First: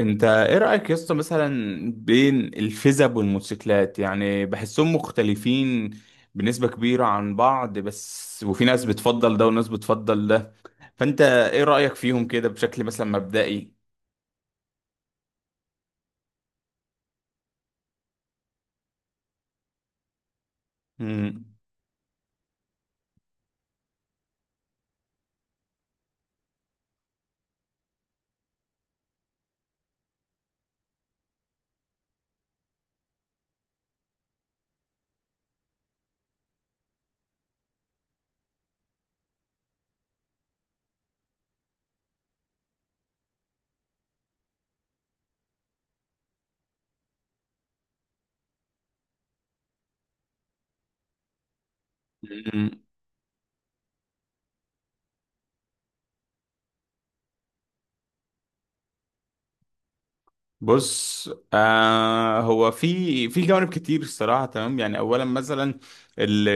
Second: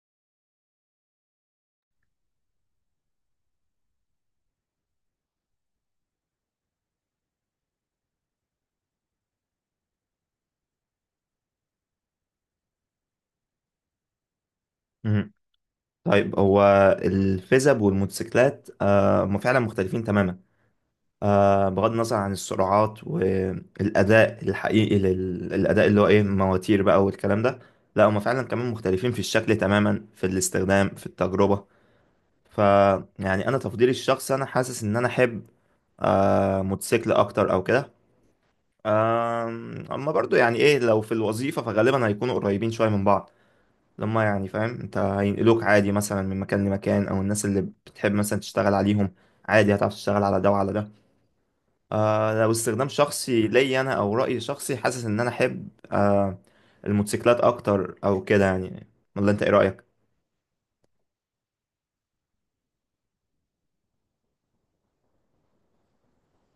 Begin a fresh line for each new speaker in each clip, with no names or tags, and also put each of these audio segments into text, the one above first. انت ايه رأيك يا اسطى مثلا بين الفيزب والموتوسيكلات؟ يعني بحسهم مختلفين بنسبة كبيرة عن بعض، بس وفي ناس بتفضل ده وناس بتفضل ده. فانت ايه رأيك فيهم كده بشكل مثلا مبدئي؟
مهم. طيب هو الفيزب والموتوسيكلات هم فعلا مختلفين تماما.
مم.
بغض النظر عن السرعات والأداء الحقيقي للأداء اللي هو إيه مواتير بقى والكلام ده. لا هم فعلا كمان مختلفين في الشكل تماما في الاستخدام في التجربة. ف يعني أنا تفضيلي الشخصي أنا حاسس إن أنا أحب موتوسيكل أكتر أو كده. أما برضو يعني إيه لو في الوظيفة فغالبا هيكونوا قريبين شوية من بعض. لما يعني فاهم انت هينقلوك عادي مثلا من مكان لمكان او الناس اللي بتحب مثلا تشتغل عليهم عادي هتعرف تشتغل على ده وعلى ده. لو استخدام شخصي ليا انا او رأي شخصي حاسس ان انا احب الموتوسيكلات اكتر او كده يعني. ولا انت ايه رأيك؟
بص، هو في جوانب كتير الصراحه، تمام؟ يعني اولا مثلا ال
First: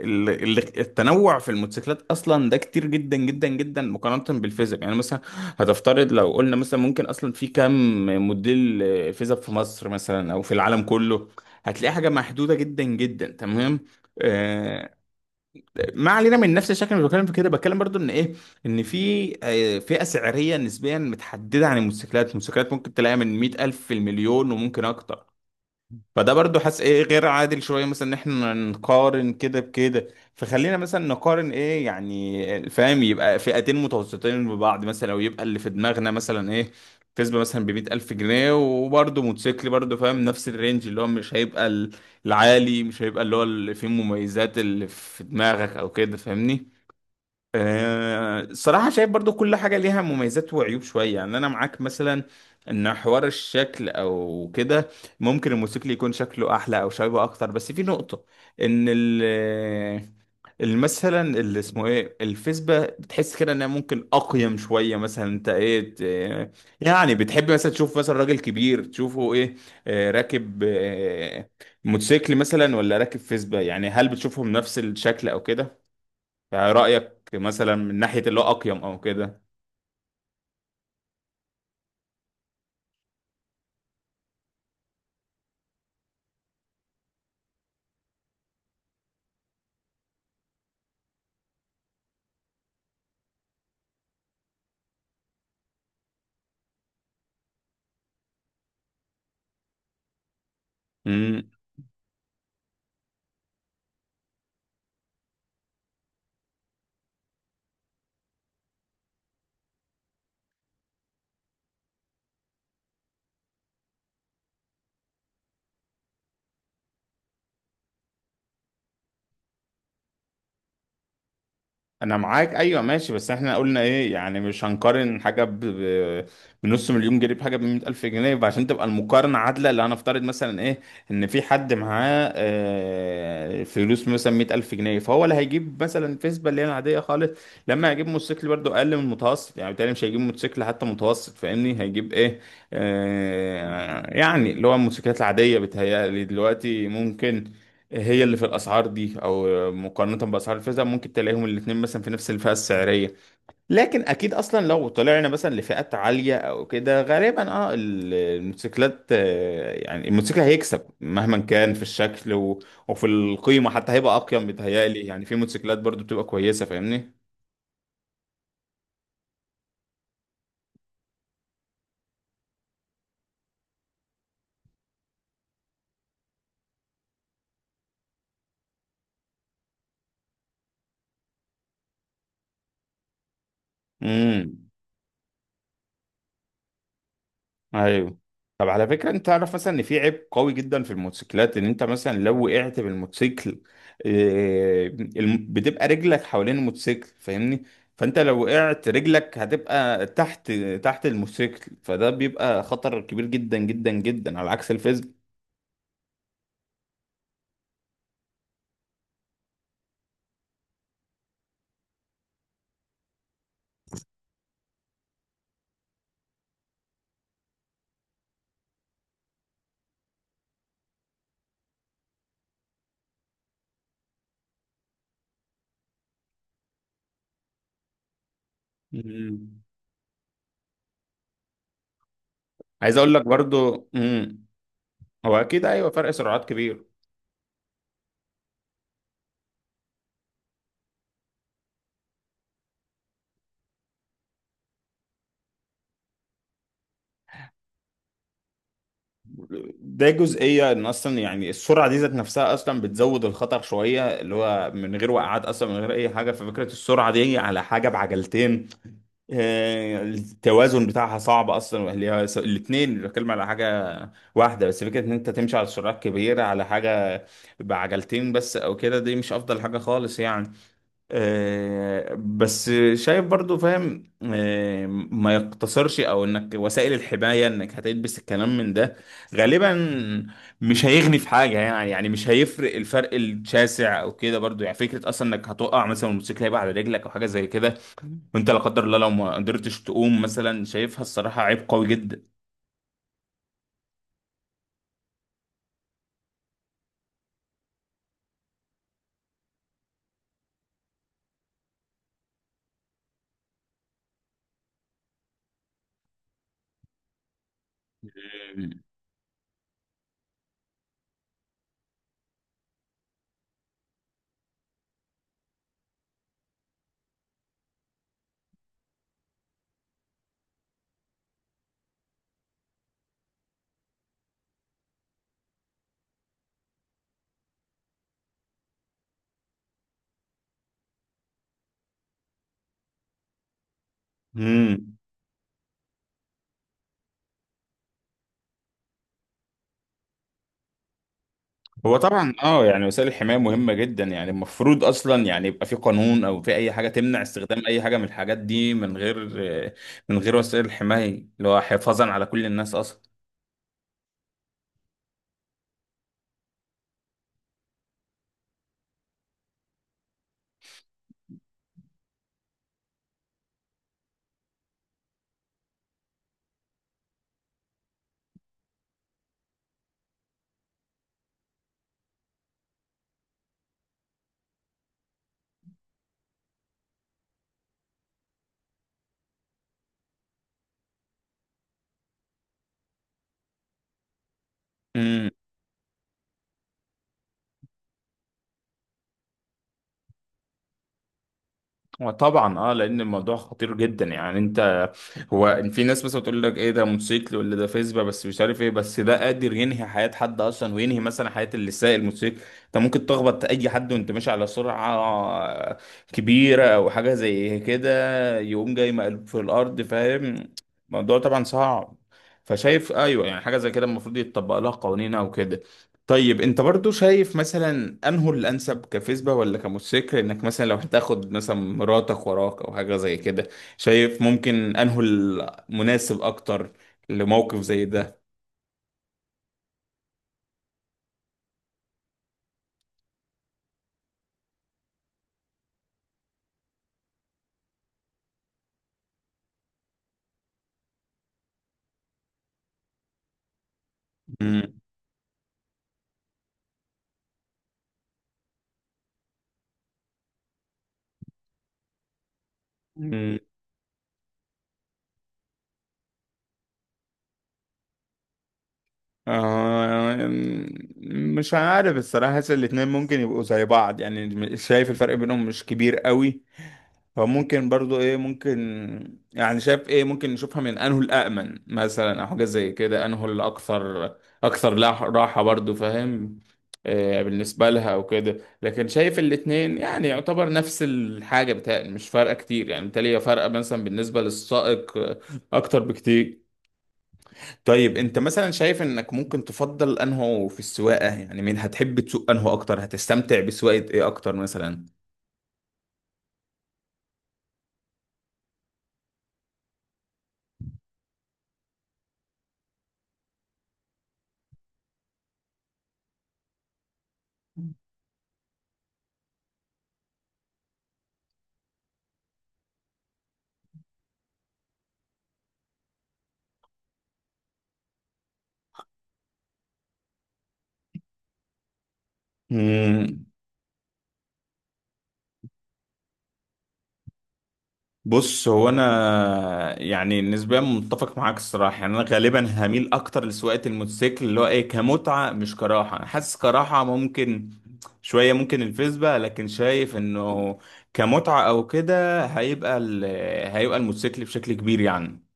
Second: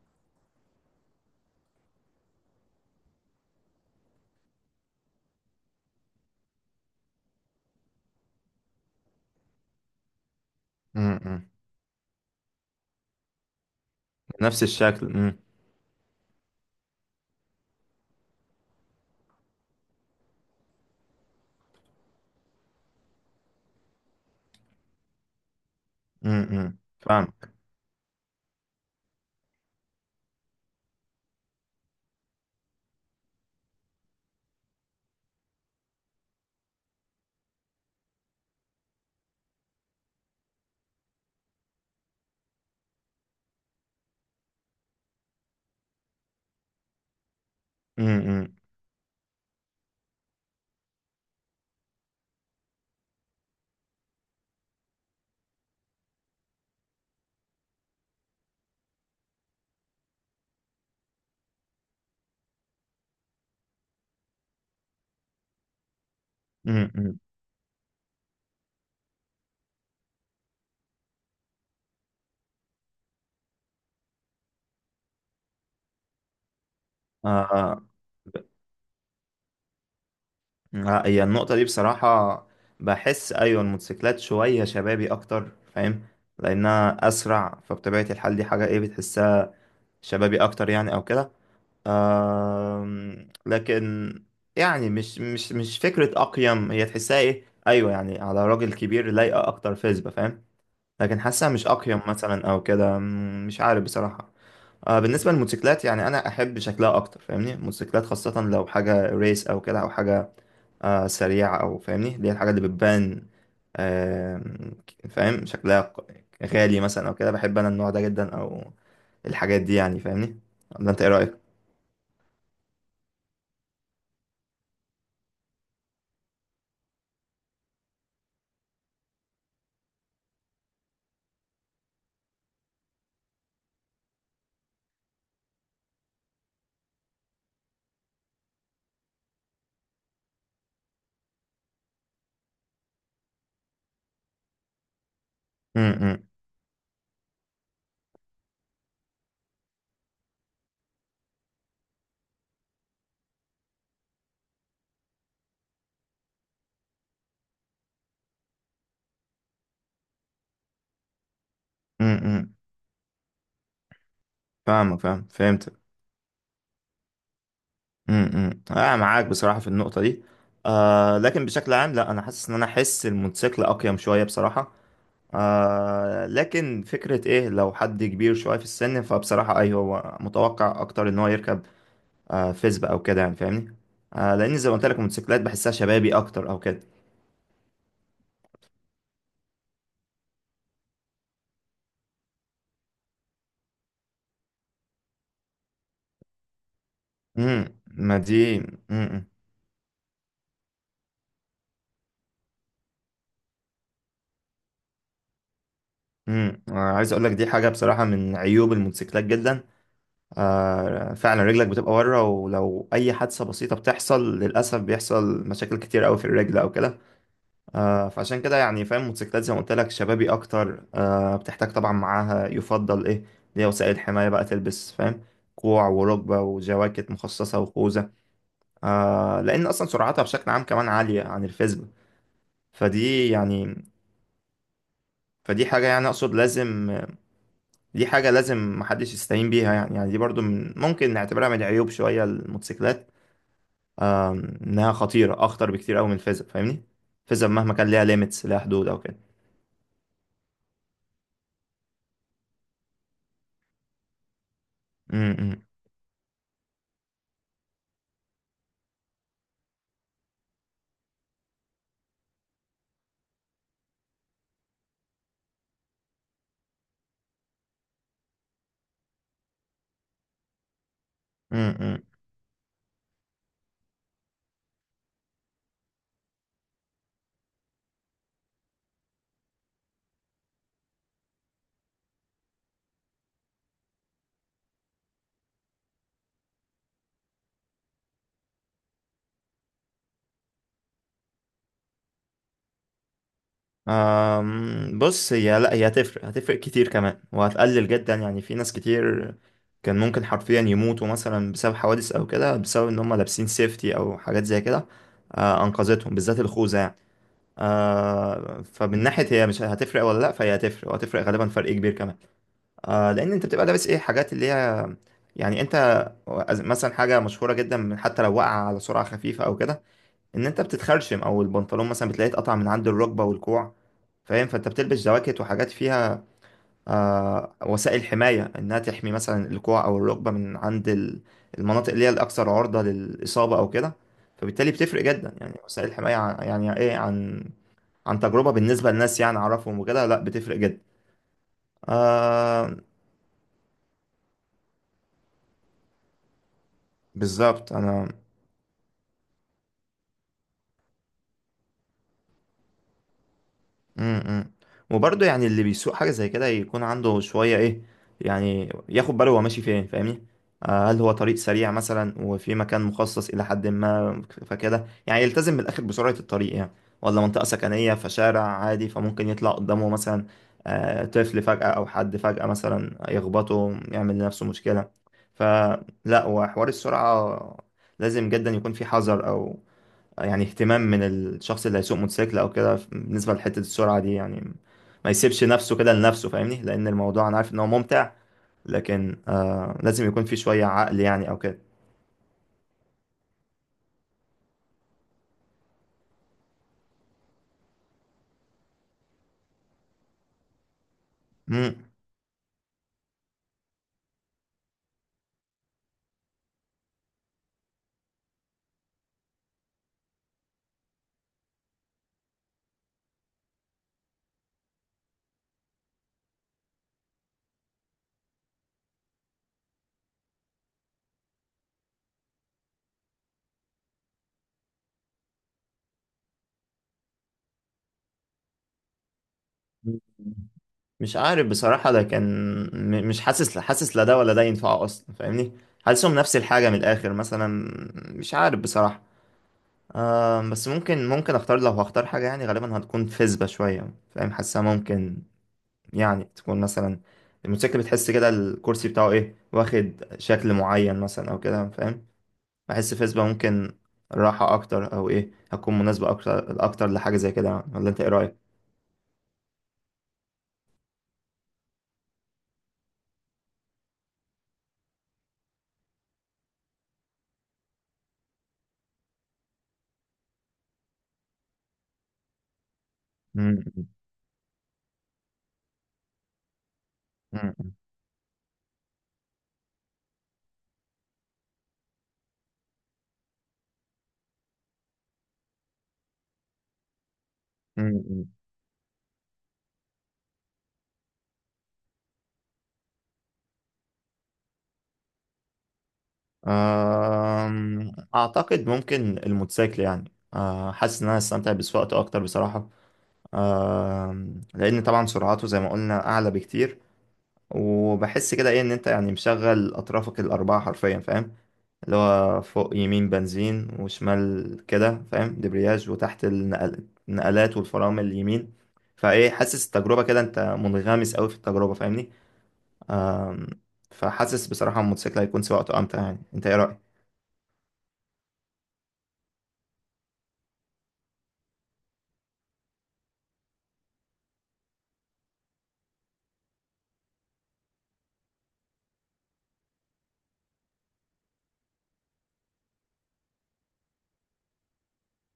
ال ال التنوع في الموتوسيكلات اصلا ده كتير جدا جدا جدا مقارنه بالفيزيك. يعني مثلا هتفترض لو قلنا مثلا ممكن اصلا في كام موديل فيزيك في مصر مثلا او في العالم كله؟
امم.
هتلاقي حاجه محدوده جدا جدا. تمام؟
نفس
آه،
الشكل. امم.
ما علينا من نفس الشكل، اللي بتكلم في كده بتكلم برضو ان ايه، ان في فئه سعريه نسبيا متحدده. عن الموتوسيكلات، الموتوسيكلات ممكن تلاقيها من 100,000 في المليون، وممكن اكتر. فده برضو
امم.
حاسس ايه، إيه، غير
فاهم.
عادل شويه مثلا ان احنا نقارن كده بكده. فخلينا مثلا نقارن ايه، يعني فاهم، يبقى فئتين متوسطين ببعض مثلا، او يبقى اللي في دماغنا مثلا ايه، كسبه مثلا بمية ألف جنيه وبرضه موتوسيكل برضه، فاهم؟ نفس الرينج اللي هو مش هيبقى العالي، مش هيبقى اللي هو اللي فيه مميزات اللي في دماغك أو كده، فاهمني؟
امم.
الصراحة شايف برضو كل حاجة ليها مميزات وعيوب شوية. يعني أنا معاك مثلا إن حوار الشكل أو كده ممكن الموسيقى يكون شكله أحلى أو شبابي أكتر، بس في نقطة إن مثلا اللي اسمه إيه الفيسبا بتحس كده إنها ممكن أقيم شوية. مثلا أنت يعني
امم.
بتحب مثلا تشوف مثلا راجل كبير تشوفه إيه، راكب موتوسيكل مثلا ولا راكب فيسبا؟ يعني هل بتشوفهم نفس الشكل أو كده؟ يعني رأيك مثلا
آه
من ناحية اللي هو أقيم أو كده؟
لا، هي النقطة دي بصراحة بحس أيوة الموتوسيكلات شوية شبابي أكتر فاهم لأنها أسرع فبطبيعة الحال دي حاجة إيه بتحسها شبابي أكتر يعني أو كده. لكن يعني مش فكرة أقيم هي تحسها إيه أيوة يعني على راجل كبير لايقة أكتر فيسبا فاهم. لكن
امم
حاسها مش أقيم مثلا أو كده. مش عارف بصراحة. بالنسبة للموتوسيكلات يعني أنا أحب شكلها أكتر فاهمني. الموتوسيكلات خاصة لو حاجة ريس أو كده أو حاجة سريعة أو فاهمني اللي هي الحاجة اللي بتبان. آه فاهم شكلها غالي مثلا أو كده. بحب أنا النوع ده جدا أو الحاجات دي يعني فاهمني. ولا أنت إيه رأيك؟
أنا معاك أيوه ماشي. بس إحنا قلنا إيه، يعني مش هنقارن حاجة بنص مليون جنيه بحاجة بمية ألف جنيه، عشان تبقى المقارنة عادلة. اللي هنفترض مثلا إيه إن في حد معاه فلوس مثلا مية ألف جنيه، فهو اللي هيجيب مثلا فيسبا اللي هي العادية خالص. لما هيجيب موتوسيكل برضه أقل من المتوسط، يعني بالتالي مش هيجيب موتوسيكل حتى متوسط، فاهمني؟ هيجيب إيه، يعني اللي هو الموتوسيكلات العادية
امم.
بتهيألي دلوقتي ممكن هي اللي في الاسعار دي، او مقارنه باسعار الفئه ممكن تلاقيهم الاثنين مثلا في نفس الفئه السعريه. لكن اكيد اصلا لو طلعنا مثلا لفئات عاليه او كده غالبا الموتوسيكلات، يعني الموتوسيكل هيكسب مهما كان في الشكل
امم.
وفي القيمه حتى، هيبقى اقيم بيتهيألي.
فاهمك.
يعني
فاهم.
في
فهمتك.
موتوسيكلات برضو بتبقى كويسه فاهمني.
امم. أنا معاك بصراحة في النقطة دي. لكن بشكل عام لا أنا حاسس إن أنا أحس الموتوسيكل أقيم شوية بصراحة. لكن فكرة إيه لو حد كبير شوية في السن فبصراحة أيوه هو متوقع أكتر إن هو يركب فيسبا او كده يعني فاهمني. لان
امم
زي ما قلت لك الموتوسيكلات بحسها شبابي اكتر او كده.
ايوه. طب على فكره، انت تعرف مثلا ان في عيب قوي جدا في الموتوسيكلات، ان انت مثلا لو وقعت بالموتوسيكل، بتبقى رجلك حوالين الموتوسيكل فاهمني.
امم. ما
فانت
دي
لو وقعت
امم.
رجلك هتبقى تحت، تحت الموتوسيكل. فده بيبقى خطر كبير جدا جدا جدا على عكس الفيزيك.
امم. عايز اقول لك دي حاجه بصراحه من عيوب الموتوسيكلات جدا. فعلا رجلك بتبقى بره ولو اي حادثه بسيطه بتحصل للاسف بيحصل مشاكل كتير قوي في الرجل او كده. فعشان كده يعني فاهم الموتوسيكلات زي ما قلت لك شبابي اكتر. بتحتاج طبعا معاها يفضل ايه اللي هي وسائل حمايه بقى تلبس فاهم. كوع وركبه وجواكت مخصصه وخوذه.
مم.
لان اصلا سرعتها بشكل عام كمان عاليه عن الفيسبوك.
عايز اقول لك
فدي يعني.
برضو، هو اكيد
فدي حاجه
ايوه
يعني
فرق
اقصد
سرعات كبير.
لازم. دي حاجه لازم محدش يستهين بيها يعني. يعني دي برضو من ممكن نعتبرها من العيوب شويه الموتوسيكلات. آه انها خطيره اخطر بكتير قوي من الفيسبوك فاهمني. الفيسبوك مهما كان ليها ليميتس ليها حدود او كده.
ده جزئية ان اصلا يعني السرعة دي ذات نفسها اصلا بتزود الخطر شوية، اللي هو من غير وقعات
امم.
اصلا، من غير اي حاجة. ففكرة السرعة دي على حاجة بعجلتين، التوازن بتاعها صعب اصلا. الاتنين بتكلم على حاجة واحدة، بس فكرة ان انت تمشي على سرعات كبيرة على حاجة بعجلتين بس او كده، دي مش افضل حاجة خالص يعني. بس شايف برضو فاهم، ما يقتصرش، او انك وسائل الحماية انك هتلبس الكلام من ده غالبا مش هيغني في حاجة يعني، يعني مش هيفرق الفرق الشاسع او كده برضو. يعني فكرة اصلا انك هتقع مثلا والموتوسيكل هيبقى على رجلك او حاجة زي كده، وانت لا قدر الله لو ما قدرتش تقوم مثلا، شايفها الصراحة عيب قوي جدا.
بص لا هي هتفرق كتير كمان وهتقلل جدا يعني في ناس كتير كان ممكن حرفيا يموتوا مثلا بسبب حوادث او كده بسبب ان هم لابسين سيفتي او حاجات زي كده. انقذتهم بالذات الخوذه يعني. فمن ناحيه هي مش هتفرق ولا لا فهي هتفرق وهتفرق غالبا فرق كبير كمان. لان انت بتبقى لابس ايه حاجات اللي هي يعني انت مثلا حاجه مشهوره جدا من حتى لو وقع على سرعه خفيفه او كده ان انت بتتخرشم او البنطلون مثلا بتلاقيه اتقطع من عند الركبه والكوع فاهم. فانت بتلبس جواكت وحاجات فيها وسائل حمايه انها تحمي مثلا الكوع او الركبه من عند المناطق اللي هي الاكثر عرضه للاصابه او كده. فبالتالي
مم.
بتفرق جدا يعني وسائل الحمايه يعني ايه عن تجربه بالنسبه للناس يعني اعرفهم وكده لا بتفرق جدا.
هو طبعا
آه
يعني وسائل الحماية مهمة جدا. يعني المفروض اصلا، يعني يبقى في قانون او في اي حاجة تمنع استخدام
بالظبط
اي حاجة من
انا.
الحاجات دي من غير وسائل الحماية، اللي هو حفاظا على كل الناس اصلا.
امم. امم. وبرضه يعني اللي بيسوق حاجة زي كده يكون عنده شوية ايه يعني ياخد باله هو ماشي فين فاهمني. هل هو طريق سريع مثلا وفي مكان مخصص إلى حد ما فكده يعني يلتزم من الآخر بسرعة الطريق يعني. ولا منطقة سكنية فشارع عادي فممكن يطلع قدامه مثلا طفل فجأة أو حد فجأة مثلا يخبطه يعمل لنفسه مشكلة. فلا وحوار السرعة لازم جدا يكون في حذر أو يعني اهتمام من الشخص اللي هيسوق موتوسيكل او كده بالنسبه لحته السرعه دي يعني. ما يسيبش نفسه كده لنفسه فاهمني لان الموضوع انا عارف ان هو ممتع. لكن لازم يكون في شويه عقل يعني او كده.
وطبعا لان الموضوع خطير جدا. يعني انت، هو في ناس مثلا بتقول لك ايه ده موتوسيكل ولا ده فيسبا بس، مش عارف ايه، بس ده قادر ينهي حياة حد اصلا، وينهي مثلا حياة اللي
مم.
سايق الموتوسيكل. انت ممكن تخبط اي حد وانت ماشي على سرعة كبيرة او حاجة زي كده، يقوم جاي مقلوب في الارض فاهم. الموضوع طبعا صعب. فشايف ايوه، يعني حاجة زي كده المفروض يتطبق لها قوانين او كده. طيب انت برضو شايف مثلا انه الانسب كفيسبا ولا كموتوسيكل انك مثلا لو هتاخد مثلا مراتك وراك او حاجه زي كده؟ شايف ممكن انه المناسب اكتر لموقف زي ده؟
مش عارف بصراحه لكن مش حاسس لا ده ولا ده ينفعه اصلا فاهمني. حاسسهم نفس الحاجه من الاخر مثلا. مش عارف بصراحه. بس ممكن اختار لو هختار حاجه يعني غالبا هتكون فيسبا شويه فاهم. حاسسها
مم.
ممكن يعني تكون مثلا. الموتوسيكل بتحس كده الكرسي بتاعه ايه واخد شكل معين مثلا او كده فاهم. بحس
مم.
فيسبا
مم.
ممكن راحة اكتر او ايه هتكون مناسبة اكتر اكتر لحاجة زي كده. ولا انت ايه رأيك؟
آه مش عارف الصراحه. حاسس الاتنين ممكن يبقوا زي بعض يعني. شايف الفرق بينهم مش كبير قوي. فممكن برضو ايه ممكن، يعني شايف ايه ممكن نشوفها من انه الامن مثلا او حاجه زي كده، انه
مم،
الاكثر، اكثر راحه برضو فاهم،
مم،
بالنسبه لها او كده. لكن شايف الاتنين يعني يعتبر نفس الحاجه بتاعي، مش فارقه كتير يعني. بالتالي هي فارقه مثلا بالنسبه للسائق اكتر بكتير.
مم،
طيب انت
مم.
مثلا شايف انك ممكن تفضل انه في السواقه، يعني مين هتحب تسوق انه اكتر، هتستمتع بسواقه ايه اكتر مثلا؟
اعتقد ممكن الموتوسيكل يعني حاسس ان انا استمتع بسواقته اكتر بصراحة. لان طبعا سرعته زي ما قلنا اعلى بكتير. وبحس كده ايه ان انت يعني مشغل اطرافك الاربعة حرفيا فاهم. اللي هو فوق يمين بنزين وشمال كده فاهم دبرياج وتحت النقلات والفرامل اليمين. فايه حاسس التجربة كده انت منغمس قوي في التجربة فاهمني.
مم.
فحاسس بصراحة الموتوسيكل هيكون سواقته امتع يعني انت ايه رأيك؟
بص، هو انا يعني نسبيا متفق معاك الصراحه. يعني انا غالبا هميل اكتر لسواقه الموتوسيكل اللي هو ايه كمتعه مش كراحه. انا حاسس كراحه ممكن شويه ممكن الفيسبا، لكن شايف انه كمتعه او كده هيبقى هيبقى الموتوسيكل بشكل كبير يعني.